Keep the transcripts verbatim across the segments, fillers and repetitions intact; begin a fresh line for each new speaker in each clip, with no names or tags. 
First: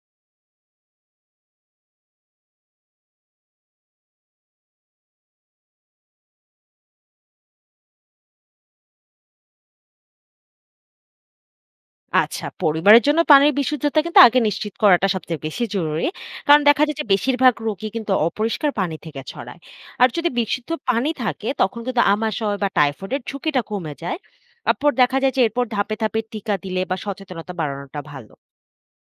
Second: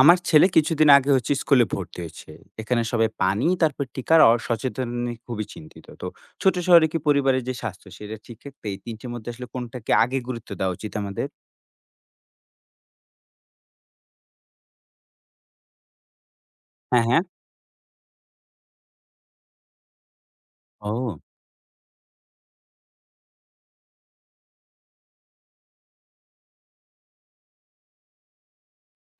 আমার ছেলে কিছুদিন আগে হচ্ছে স্কুলে ভর্তি হয়েছে। এখানে সবাই পানি তারপর টিকার অসচেতন নিয়ে খুবই চিন্তিত। তো ছোট শহরে কি পরিবারের যে স্বাস্থ্য সেটা ঠিক রাখতে এই তিনটের মধ্যে আসলে কোনটাকে আগে গুরুত্ব দেওয়া উচিত আমাদের?
আচ্ছা, পরিবারের জন্য পানির বিশুদ্ধতা কিন্তু আগে নিশ্চিত করাটা সবচেয়ে বেশি জরুরি। কারণ দেখা যায় যে
হ্যাঁ, হ্যাঁ।
বেশিরভাগ রোগই কিন্তু অপরিষ্কার পানি থেকে ছড়ায়। আর যদি বিশুদ্ধ পানি
ও।
থাকে তখন কিন্তু আমাশয় বা টাইফয়েডের ঝুঁকিটা কমে যায়। তারপর দেখা যায় যে এরপর ধাপে, ধাপে টিকা দিলে বা সচেতনতা বাড়ানোটা ভালো।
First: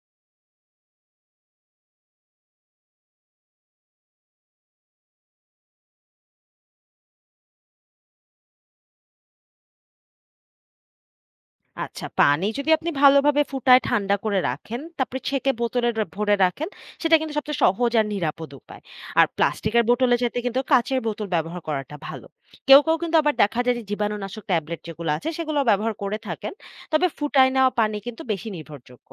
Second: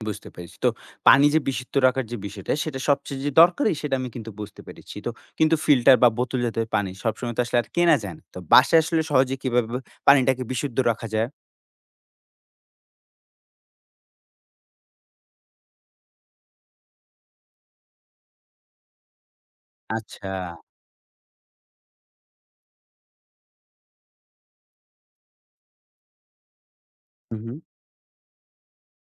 বুঝতে পেরেছি। তো পানি যে বিশুদ্ধ রাখার যে বিষয়টা সেটা সবচেয়ে যে দরকারি সেটা আমি কিন্তু বুঝতে পেরেছি। তো কিন্তু ফিল্টার বা বোতলজাত পানি সবসময় তো আসলে আর কেনা যায় না। তো বাসায় আসলে সহজে কিভাবে পানিটাকে বিশুদ্ধ রাখা যায়?
আচ্ছা, পানি যদি আপনি ভালোভাবে ফুটায় ঠান্ডা করে রাখেন, তারপরে ছেঁকে বোতলে র ভরে রাখেন, সেটা কিন্তু সবচেয়ে সহজ আর নিরাপদ উপায়। আর প্লাস্টিকের বোতলের
আচ্ছা।
চাইতে কিন্তু কাঁচের বোতল ব্যবহার করাটা ভালো। কেউ, কেউ কিন্তু আবার দেখা যায় যে জীবাণুনাশক ট্যাবলেট যেগুলো আছে, সেগুলো ব্যবহার করে থাকেন। তবে
হুম,
ফুটায়
হুম।
নেওয়া পানি কিন্তু বেশি নির্ভরযোগ্য।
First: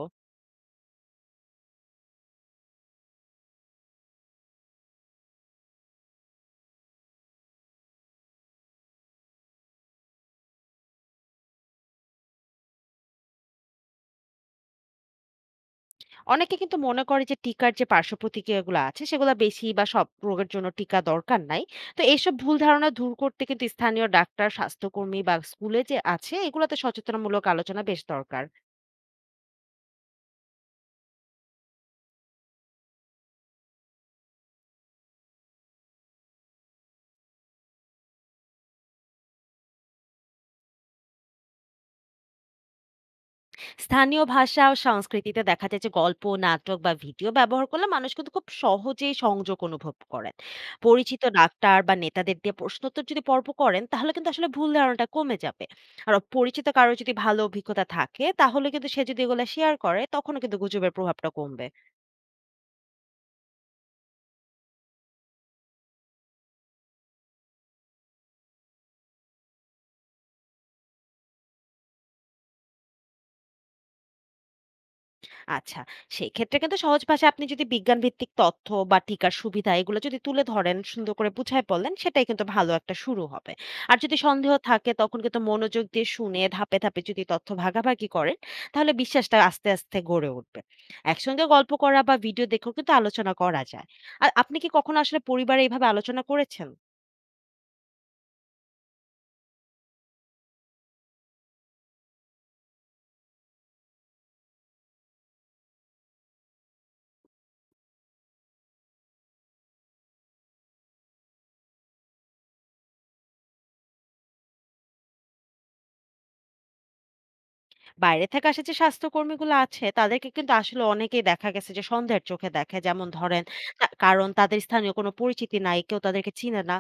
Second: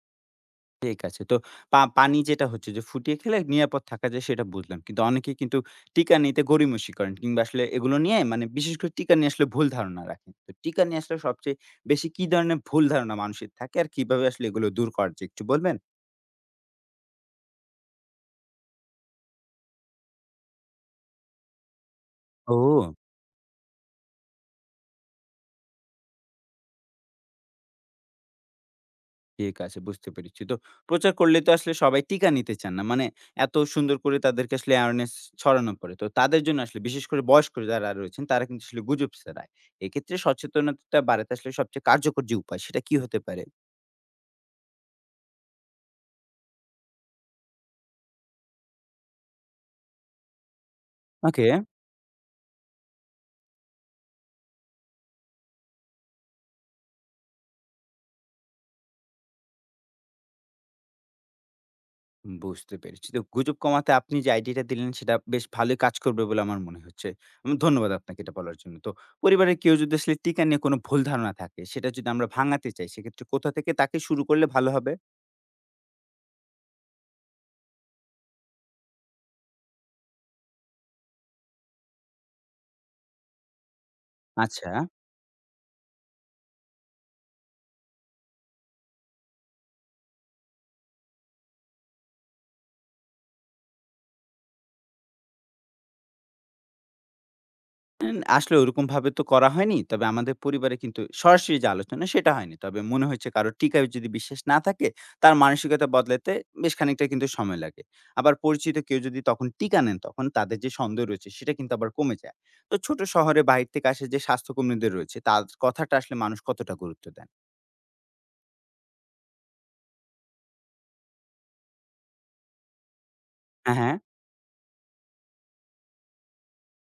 ঠিক আছে। তো পা পানি যেটা হচ্ছে যে ফুটিয়ে খেলে নিরাপদ থাকা যায় সেটা বুঝলাম। কিন্তু অনেকেই কিন্তু টিকা নিতে গড়িমসি করেন কিংবা আসলে এগুলো নিয়ে মানে বিশেষ করে টিকা নিয়ে আসলে ভুল ধারণা রাখেন। তো টিকা নিয়ে আসলে সবচেয়ে বেশি কি ধরনের ভুল ধারণা মানুষের থাকে আর কিভাবে আসলে এগুলো দূর করা যায় একটু বলবেন?
অনেকে কিন্তু মনে করে যে টিকার যে পার্শ্ব প্রতিক্রিয়াগুলো আছে সেগুলো বেশি বা সব রোগের জন্য টিকা দরকার নাই। তো এইসব ভুল ধারণা
ও!
দূর করতে কিন্তু স্থানীয় ডাক্তার, স্বাস্থ্যকর্মী বা স্কুলে যে আছে এগুলোতে সচেতনমূলক আলোচনা বেশ দরকার।
ঠিক আছে, বুঝতে পেরেছি। তো প্রচার করলে তো আসলে সবাই টিকা নিতে চান না। মানে এত সুন্দর করে তাদেরকে আসলে awareness ছড়ানো পড়ে। তো তাদের জন্য আসলে বিশেষ করে বয়স্ক যারা রয়েছেন তারা কিন্তু আসলে গুজব ছড়ায়। এক্ষেত্রে সচেতনতা বাড়াতে আসলে সবচেয়ে কার্যকর যে উপায় সেটা কি হতে পারে?
স্থানীয় ভাষা ও সংস্কৃতিতে দেখা যায় যে গল্প, নাটক বা ভিডিও ব্যবহার করলে মানুষ কিন্তু খুব সহজেই সংযোগ অনুভব করেন। পরিচিত
ওকে।
ডাক্তার বা নেতাদের দিয়ে প্রশ্নোত্তর যদি পর্ব করেন তাহলে কিন্তু আসলে ভুল ধারণাটা কমে যাবে। আর পরিচিত কারো যদি ভালো অভিজ্ঞতা থাকে তাহলে কিন্তু সে যদি এগুলো শেয়ার করে তখনও কিন্তু গুজবের প্রভাবটা কমবে।
বুঝতে পেরেছি। তো গুজব কমাতে আপনি যে আইডিয়াটা দিলেন সেটা বেশ ভালোই কাজ করবে বলে আমার মনে হচ্ছে। উম ধন্যবাদ আপনাকে এটা বলার জন্য। তো পরিবারের কেউ যদি আসলে টিকা নিয়ে কোনো ভুল ধারণা থাকে সেটা যদি আমরা ভাঙাতে চাই সেক্ষেত্রে কোথা থেকে তাকে শুরু করলে ভালো হবে?
আচ্ছা। সেক্ষেত্রে কিন্তু সহজ ভাষায় আপনি যদি বিজ্ঞানভিত্তিক তথ্য বা টিকার সুবিধা এগুলো যদি তুলে ধরেন, সুন্দর করে বুঝায় বললেন, সেটাই কিন্তু ভালো একটা শুরু হবে। আর যদি সন্দেহ
আচ্ছা।
থাকে তখন কিন্তু মনোযোগ দিয়ে শুনে ধাপে, ধাপে যদি তথ্য ভাগাভাগি করেন, তাহলে বিশ্বাসটা আস্তে, আস্তে গড়ে উঠবে। একসঙ্গে গল্প করা বা ভিডিও দেখেও কিন্তু আলোচনা করা যায়। আর আপনি কি কখনো আসলে পরিবারে এভাবে আলোচনা করেছেন?
এন আসলে ওরকমভাবে তো করা হয়নি। তবে আমাদের পরিবারে কিন্তু সরাসরি যে আলোচনা সেটা হয়নি। তবে মনে হয়েছে কারো টিকায় যদি বিশ্বাস না থাকে, তার মানসিকতা বদলাতে বেশ খানিকটা কিন্তু সময় লাগে। আবার পরিচিত কেউ যদি তখন টিকা নেন, তখন তাদের যে সন্দেহ রয়েছে সেটা কিন্তু আবার কমে যায়। তো ছোট শহরে বাহির থেকে আসা যে স্বাস্থ্যকর্মীদের রয়েছে, তার কথাটা আসলে মানুষ কতটা গুরুত্ব দেন?
বাইরে থেকে আসা যে স্বাস্থ্যকর্মীগুলো আছে তাদেরকে কিন্তু আসলে অনেকেই দেখা গেছে যে সন্দেহের চোখে দেখে। যেমন ধরেন,
হ্যাঁ,
তা
হ্যাঁ।
কারণ তাদের স্থানীয় কোনো পরিচিতি নাই, কেউ তাদেরকে চিনে না।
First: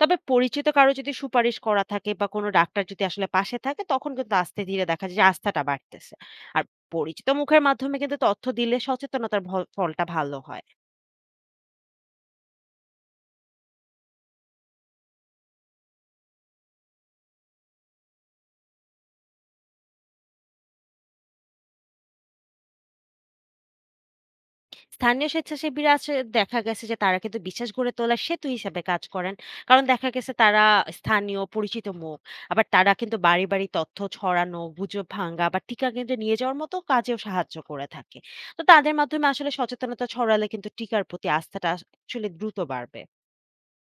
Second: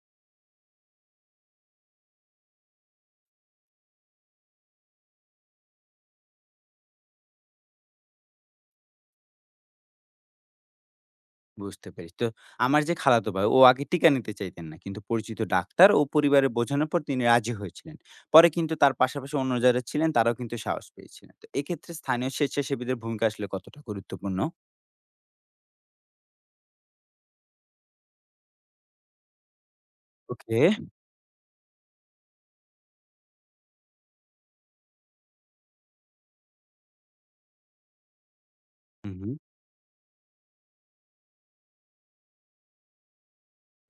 তবে পরিচিত কারো যদি সুপারিশ করা থাকে বা কোনো ডাক্তার যদি আসলে পাশে থাকে তখন কিন্তু আস্তে ধীরে দেখা যায় যে আস্থাটা বাড়তেছে। আর পরিচিত মুখের মাধ্যমে কিন্তু তথ্য দিলে সচেতনতার ভ ফলটা ভালো হয়।
বুঝতে পেরেছি। তো আমার যে খালাতো ভাই ও আগে টিকা নিতে চাইতেন না। কিন্তু পরিচিত ডাক্তার ও পরিবারে বোঝানোর পর তিনি রাজি হয়েছিলেন। পরে কিন্তু তার পাশাপাশি অন্য যারা ছিলেন তারাও কিন্তু সাহস পেয়েছিলেন। তো এক্ষেত্রে স্থানীয় স্বেচ্ছাসেবীদের ভূমিকা আসলে কতটা গুরুত্বপূর্ণ?
স্থানীয় স্বেচ্ছাসেবীরা আছে, দেখা গেছে যে তারা কিন্তু বিশ্বাস গড়ে তোলার সেতু হিসেবে কাজ করেন। কারণ দেখা গেছে
ওকে।
তারা স্থানীয় পরিচিত মুখ। আবার তারা কিন্তু বাড়ি, বাড়ি তথ্য ছড়ানো, গুজব ভাঙা বা টিকা কেন্দ্রে নিয়ে যাওয়ার মতো কাজেও সাহায্য করে থাকে। তো তাদের
হুম,
মাধ্যমে
হুম।
আসলে সচেতনতা ছড়ালে কিন্তু টিকার প্রতি আস্থাটা আসলে দ্রুত বাড়বে।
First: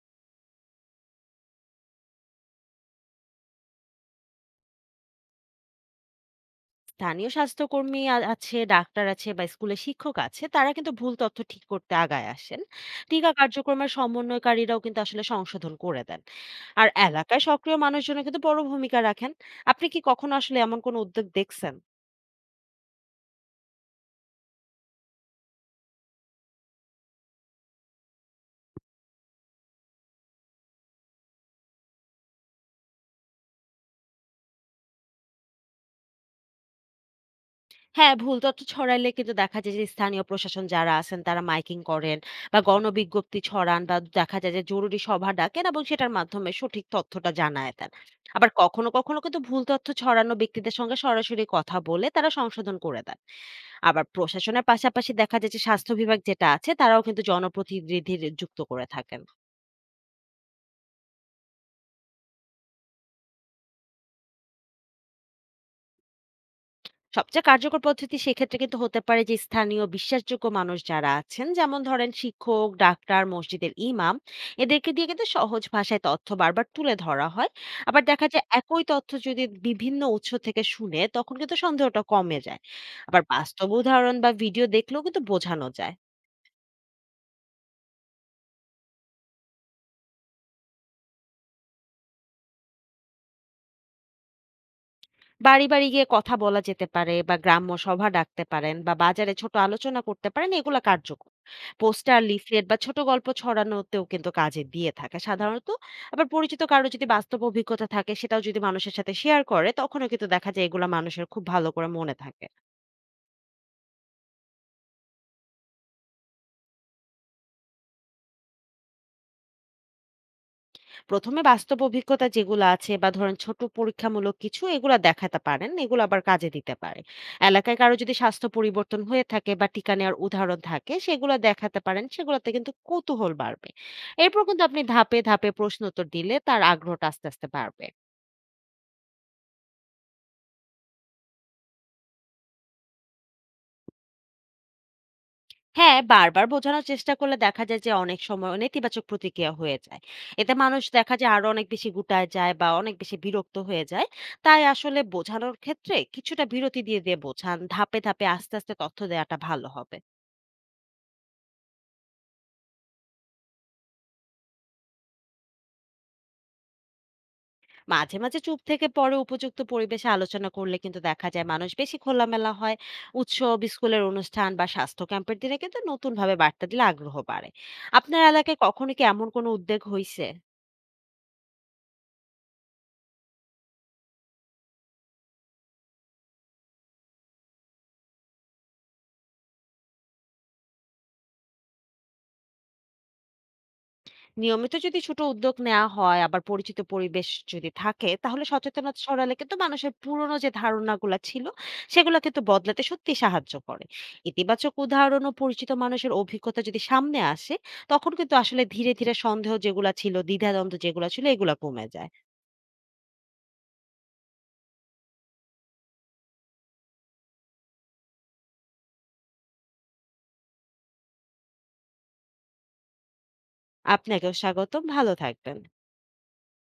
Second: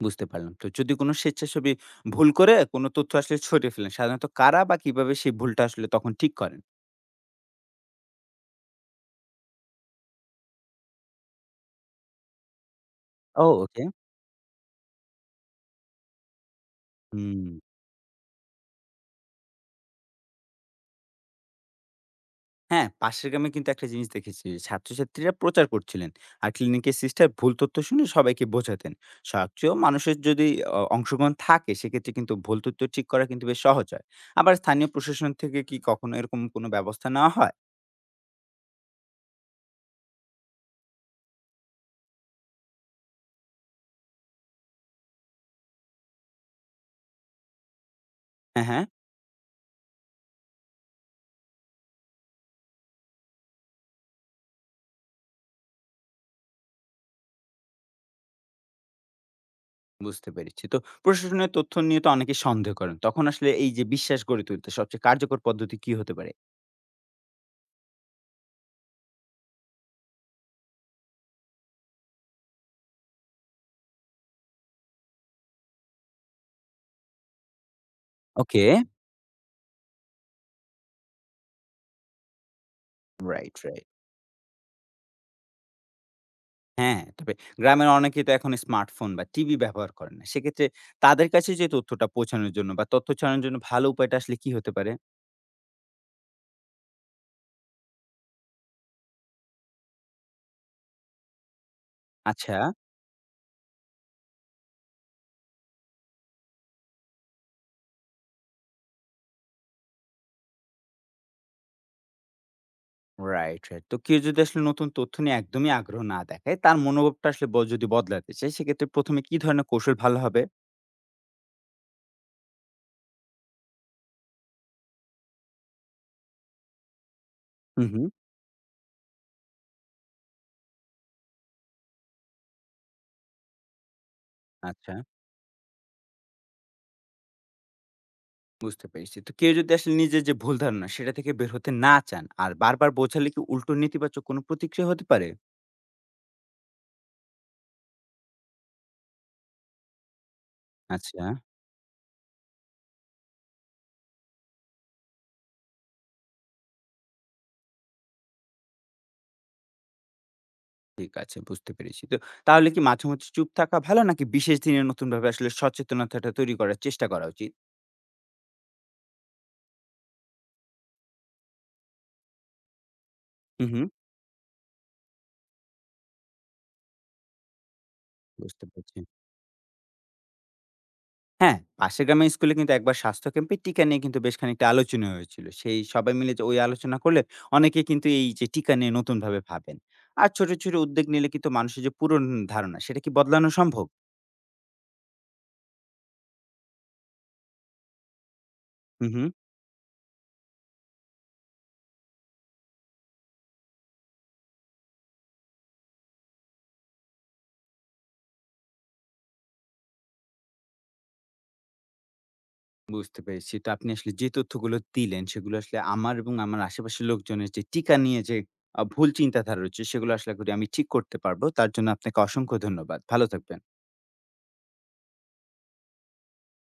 বুঝতে পারলাম। তো যদি কোনো স্বেচ্ছাসেবী ভুল করে কোনো তথ্য আসলে ছড়িয়ে ফেলেন, সাধারণত কারা বা কিভাবে সেই ভুলটা আসলে তখন ঠিক করেন?
স্থানীয় স্বাস্থ্যকর্মী আ- আছে, ডাক্তার আছে বা স্কুলের শিক্ষক আছে, তারা কিন্তু ভুল তথ্য ঠিক করতে আগায় আসেন। টিকা
ও ওকে।
কার্যক্রমের সমন্বয়কারীরাও কিন্তু আসলে সংশোধন করে দেন। আর এলাকায়
হুম।
সক্রিয় মানুষজন কিন্তু বড় ভূমিকা রাখেন। আপনি কি কখনো আসলে এমন কোনো উদ্যোগ দেখছেন?
হ্যাঁ, পাশের গ্রামে কিন্তু একটা জিনিস দেখেছি। ছাত্রছাত্রীরা প্রচার করছিলেন। আর ক্লিনিকের সিস্টার ভুল তথ্য শুনে সবাইকে বোঝাতেন। সক্রিয় মানুষের যদি অ অংশগ্রহণ থাকে সেক্ষেত্রে কিন্তু ভুল তথ্য ঠিক করা কিন্তু বেশ সহজ হয়। আবার স্থানীয় প্রশাসন থেকে কি কখনো এরকম কোনো ব্যবস্থা নেওয়া হয়?
হ্যাঁ, ভুল তথ্য ছড়ালে কিন্তু দেখা যায় যে স্থানীয় প্রশাসন যারা আছেন তারা মাইকিং করেন বা গণবিজ্ঞপ্তি ছড়ান বা দেখা যায় যে জরুরি সভা ডাকেন এবং সেটার মাধ্যমে সঠিক তথ্যটা জানায় দেন। আবার
হ্যাঁ, হ্যাঁ।
কখনো, কখনো কিন্তু ভুল তথ্য ছড়ানো ব্যক্তিদের সঙ্গে সরাসরি কথা বলে তারা সংশোধন করে দেন। আবার প্রশাসনের পাশাপাশি দেখা যায় যে স্বাস্থ্য বিভাগ যেটা আছে তারাও কিন্তু জনপ্রতিনিধির যুক্ত করে থাকেন।
বুঝতে পেরেছি। তো প্রশাসনের তথ্য নিয়ে তো অনেকে সন্দেহ করেন। তখন আসলে এই যে বিশ্বাস গড়ে তুলতে সবচেয়ে কার্যকর পদ্ধতি কি হতে পারে?
সবচেয়ে কার্যকর পদ্ধতি সেক্ষেত্রে কিন্তু হতে পারে যে স্থানীয় বিশ্বাসযোগ্য মানুষ যারা আছেন, যেমন ধরেন শিক্ষক, ডাক্তার, মসজিদের ইমাম, এদেরকে দিয়ে কিন্তু সহজ ভাষায় তথ্য বারবার তুলে ধরা হয়। আবার দেখা যায়
ওকে।
একই তথ্য যদি বিভিন্ন উৎস থেকে শুনে তখন কিন্তু সন্দেহটা কমে যায়। আবার
রাইট,
বাস্তব
রাইট।
উদাহরণ বা ভিডিও দেখলেও কিন্তু বোঝানো যায়।
হ্যাঁ, তবে গ্রামের অনেকেই তো এখন স্মার্টফোন বা টিভি ব্যবহার করেন না। সেক্ষেত্রে তাদের কাছে যে তথ্যটা পৌঁছানোর জন্য বা তথ্য ছড়ানোর জন্য ভালো উপায়টা আসলে কি হতে পারে?
বাড়ি, বাড়ি গিয়ে কথা বলা যেতে পারে বা গ্রাম্য সভা ডাকতে পারেন বা বাজারে ছোট আলোচনা করতে পারেন, এগুলা কার্যকর। পোস্টার,
আচ্ছা।
লিফলেট বা ছোট গল্প ছড়ানোতেও কিন্তু কাজে দিয়ে থাকে সাধারণত। আবার পরিচিত কারো যদি বাস্তব অভিজ্ঞতা থাকে, সেটাও যদি মানুষের সাথে শেয়ার করে, তখনও কিন্তু দেখা যায় এগুলা মানুষের খুব ভালো করে মনে থাকে।
Right, right. তো কেউ যদি আসলে নতুন তথ্য নিয়ে একদমই আগ্রহ না দেখায়, তার মনোভাবটা আসলে ব যদি বদলাতে চায়, সেক্ষেত্রে প্রথম এ কি ধরনের কৌশল ভালো হবে?
প্রথমে বাস্তব অভিজ্ঞতা যেগুলো আছে বা ধরেন ছোট পরীক্ষামূলক কিছু, এগুলা দেখাতে পারেন, এগুলো আবার কাজে দিতে পারে। এলাকায়
হুম,
কারো
হুম।
যদি স্বাস্থ্য পরিবর্তন হয়ে থাকে বা টিকা নেওয়ার উদাহরণ থাকে সেগুলো দেখাতে পারেন, সেগুলোতে কিন্তু কৌতূহল বাড়বে। এরপর কিন্তু আপনি
আচ্ছা।
ধাপে ধাপে প্রশ্ন উত্তর দিলে তার আগ্রহটা আস্তে আস্তে বাড়বে।
বুঝতে পেরেছি। তো কেউ যদি আসলে নিজের যে ভুল ধারণা, সেটা থেকে বের হতে না চান, আর বারবার বোঝালে কি উল্টো নেতিবাচক কোনো প্রতিক্রিয়া হতে পারে?
হ্যাঁ, বারবার বোঝানোর চেষ্টা করলে দেখা যায় যে অনেক সময় নেতিবাচক প্রতিক্রিয়া হয়ে যায়। এতে মানুষ দেখা
আচ্ছা।
যায় আরো অনেক বেশি গুটায় যায় বা অনেক বেশি বিরক্ত হয়ে যায়। তাই আসলে বোঝানোর ক্ষেত্রে কিছুটা বিরতি দিয়ে, দিয়ে বোঝান। ধাপে, ধাপে আস্তে, আস্তে তথ্য দেওয়াটা ভালো হবে।
ঠিক আছে, বুঝতে পেরেছি। তো তাহলে কি মাঝে, মাঝে চুপ থাকা ভালো নাকি বিশেষ দিনে নতুনভাবে আসলে সচেতনতাটা তৈরি করার চেষ্টা করা উচিত?
মাঝে, মাঝে চুপ থেকে পরে উপযুক্ত পরিবেশে আলোচনা করলে কিন্তু দেখা যায় মানুষ বেশি খোলামেলা হয়। উৎসব,
হুম, হুম।
স্কুলের অনুষ্ঠান বা স্বাস্থ্য ক্যাম্পের দিনে কিন্তু নতুনভাবে বার্তা দিলে আগ্রহ বাড়ে। আপনার এলাকায়
বুঝতে
কখনো
পেরেছি।
কি এমন কোনো উদ্যোগ হইছে?
হ্যাঁ, পাশের গ্রামের স্কুলে কিন্তু একবার স্বাস্থ্য ক্যাম্পে টিকা নিয়ে কিন্তু বেশ খানিকটা আলোচনা হয়েছিল। সেই সবাই মিলে যে ওই আলোচনা করলে অনেকে কিন্তু এই যে টিকা নিয়ে নতুনভাবে ভাবেন। আর ছোট, ছোট উদ্যোগ নিলে কিন্তু মানুষের যে পুরনো ধারণা সেটা কি বদলানো সম্ভব?
নিয়মিত যদি ছোট উদ্যোগ নেওয়া হয়, আবার পরিচিত পরিবেশ যদি থাকে, তাহলে সচেতনতা
হুম, হুম।
ছড়ালে কিন্তু মানুষের পুরনো যে ধারণাগুলো ছিল সেগুলো কিন্তু বদলাতে সত্যি সাহায্য করে। ইতিবাচক উদাহরণ ও পরিচিত মানুষের অভিজ্ঞতা যদি সামনে আসে তখন কিন্তু আসলে ধীরে ধীরে সন্দেহ যেগুলো ছিল, দ্বিধাদ্বন্দ্ব যেগুলো ছিল, এগুলো কমে যায়।
বুঝতে পেরেছি। তো আপনি আসলে যে তথ্যগুলো দিলেন সেগুলো আসলে আমার এবং আমার আশেপাশের লোকজনের যে টিকা নিয়ে যে আ ভুল চিন্তাধারা রয়েছে সেগুলো আসলে করি আমি ঠিক করতে পারবো। তার জন্য আপনাকে অসংখ্য ধন্যবাদ। ভালো থাকবেন।
আপনাকেও স্বাগতম, ভালো থাকবেন।